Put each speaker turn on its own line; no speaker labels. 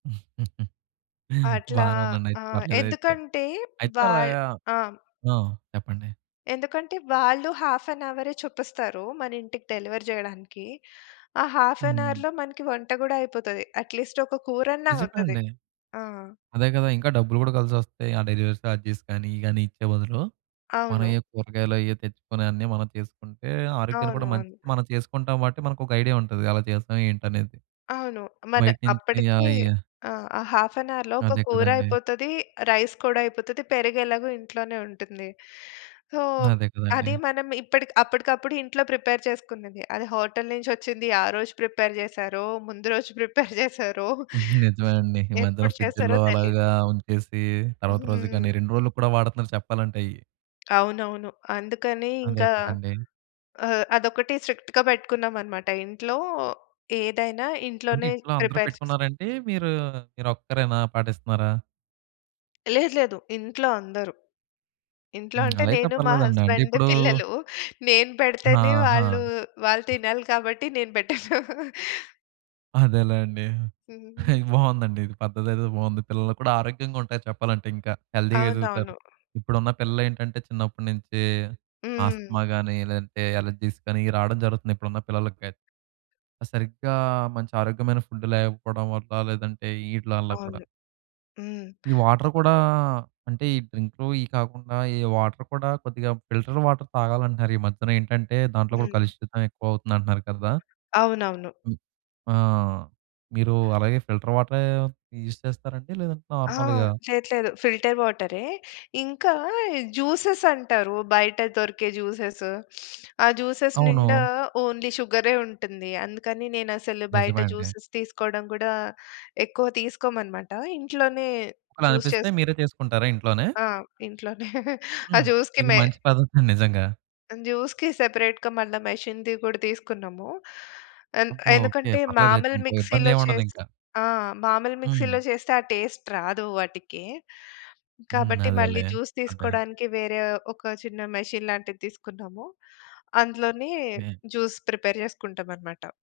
అట్లా,
బానే
ఆ!
ఉందండయిత్ పర్లేదయితే
ఎందుకంటే
అయితే
వాల్
అలాగా
ఆ!
ఆ! చెప్పండి.
ఎందుకంటే, వాళ్ళు హాఫ్ ఎన్ అవరే చూపిస్తారు. మనింటికి డెలివరీ జేయడానికి, ఆ హాఫ్ ఎన్
హ్మ్.
అవర్‌లో మనకు వంట గూడా అయిపోతాది. అట్‌లీస్ట్ ఒక కూరన్నా
నిజమే
అవుతది.
అండి.
ఆ!
అదే కదా! ఇంకా డబ్బులు కూడా కలిసొస్తాయి. ఆ డెలివరీ సార్జెస్ కానీ ఇయి గాని ఇచ్చే బదులు, మనం
అవును.
ఏయో కూరగాయలేయో తెచ్చుకొని, అన్నీ మనం చేసుకుంటే ఆరోగ్యానికి
అవును.
కూడా మంచిది.
అవును.
మనం చేసుకుంటాం గాబట్టి, మనకొక ఐడియా ఉంటది. ఎలా చేస్తాం, ఏంటనేది.
అవును. మన్
బయట నుంచి
అప్పటికి
ఆహ్, అయ్యి
ఆ! హాఫ్ ఎన్ అవర్‌లో ఒక
అదే
కూర
కదండీ.
అయిపోతది. రైస్ కూడా అయిపోతది. పెరుగెలాగో ఇంట్లోనే ఉంటుంది. సో,
అదే కదండీ.
అది మనం ఇప్పడిక్ అప్పటికప్పుడు ఇంట్లో ప్రిపేర్ చేసుకున్నది. అది హోటలు నుంచొచ్చింది, ఆ రోజు ప్రిపేర్ జేశారో! ముందు రోజు ప్రిపేర్ జేసారో!
నిజమే అండి. ఈ మధ్యన,
ఎప్పుడు చేసారో
ఫ్రిడ్జ్‌ల్లో
తెలీదు.
అలాగా ఉంచేసి తర్వాత రోజుకి గానీ,
హ్మ్.
2 రోలుకి కూడా వాడుతున్నారు చెప్పాలంటే అయ్యి.
అవునవును. అందుకని
అదే
ఇంకా
కదండీ.
ఆహ్, అదొకటి స్ట్రిక్ట్‌గా పెట్టుకున్నామనమాట. ఇంట్లో ఏదైనా
అంటే,
ఇంట్లోనే
ఇంట్లో అందరూ
ప్రిపేర్ చేసుకు
పెట్టుకున్నారంటే మీరూ మీరొక్కరేనా, పాటిస్తున్నారా?
లేదు, లేదు. ఇంట్లో అందరూ, ఇంట్లో
హ్మ్.
అంటే
అలా అయితే
నేను మా
పర్లేదండి. అంటే
హస్బండు,
ఇప్పుడూ
పిల్లలూ నేను పెడితేనే
ఆహా!
వాళ్ళు, వాళ్ళు తినాలి కాబట్టి నేను పెట్టను.
అదేలేండి,
హ్మ్.
బావుందండి. ఇది పద్ధతేదో బాగుంది. పిల్లలు కూడా ఆరోగ్యంగా ఉంటారు చెప్పాలంటే, ఇంకా హెల్దీగా ఎదుగుతారు.
అవునవును.
ఇప్పుడున్న పిల్లలేంటంటే, చిన్నప్పుడి నుంచి
హ్మ్.
ఆస్తమా గాని లేదంటే, అలెర్జీస్ గాని ఇయి రావడం జరుగుతుంది. ఇప్పుడున్న పిల్లలకయిత్ సరిగ్గా మంచి ఆరోగ్యమైన ఫుడ్డు లేకపోడం వల్ల, లేదంటే ఈటిల వల్ల కూడా.
అవును. హ్మ్.
ఈ వాటరు కూడా అంటే, ఈ డ్రింక్‌లు ఇయి కాకుండా ఈ వాటరు కూడా కొద్దిగా ఫిల్టర్ వాటర్ తాగాలంటున్నారు. ఈ మధ్యనేంటంటే, దాంట్లో కూడా
హ్మ్.
కలుషితం ఎక్కువవుతుంది అంటున్నారు కదా!
అవునవును.
హ్మ్. ఆ! మీరు అలాగే ఫిల్టర్ వాటరే, యూజ్ చేస్తారండి? లేదంటే
ఆ!
నార్మల్‌గా?
లేదు, లేదు. ఫిల్టర్ వాటరే. ఇంకా జ్యూసెసంటారు. బయట దొరికే జ్యూసెస్ ఆ జ్యూసెస్ నిండా
అవును.
ఓన్లీ షుగరే ఉంటుంది. అందుకని, నేనసలు బయట
నిజమే అండి.
జ్యూసెస్ తీసుకోడం గూడా ఎక్కువ తీసుకోమనమాట. ఇంట్లోనే
ఒకలా
జ్యూస్
అనిపిస్తే,
చేసు
మీరే చేసుకుంటారా ఇంట్లోనే?
ఆ ఇంట్లోనే ఆ
హ్మ్.
జ్యూస్‌కి
ఇది
మెయిన్
మంచి పద్ధతండి నిజంగా.
జ్యూస్‌కి సెపరేట్‌గా మళ్ళా మెషిన్‌ది కూడా తీసుకున్నాము. ఎంద్
అబ్బో! ఓకే.
ఎందుకంటే,
పర్లేదయితే
మామూలు
ఇంక
మిక్సీలో
ఇబ్బందేమి ఉండదు
చేసి
ఇంకా.
ఆ! మామూలు మిక్సీలో
హ్మ్.
చేస్తే, ఆ టేస్ట్ రాదు వాటికి.
హ్మ్.
కాబట్టి, మళ్ళీ
అదేలే,
జ్యూస్
అదే!
తీసుకోడానికి వేరే ఒక చిన్న మెషీన్ లాంటిది తీసుకున్నాము. అందులోనే
ఏ
జ్యూస్ ప్రిపేర్ జేసుకుంటామనమాట.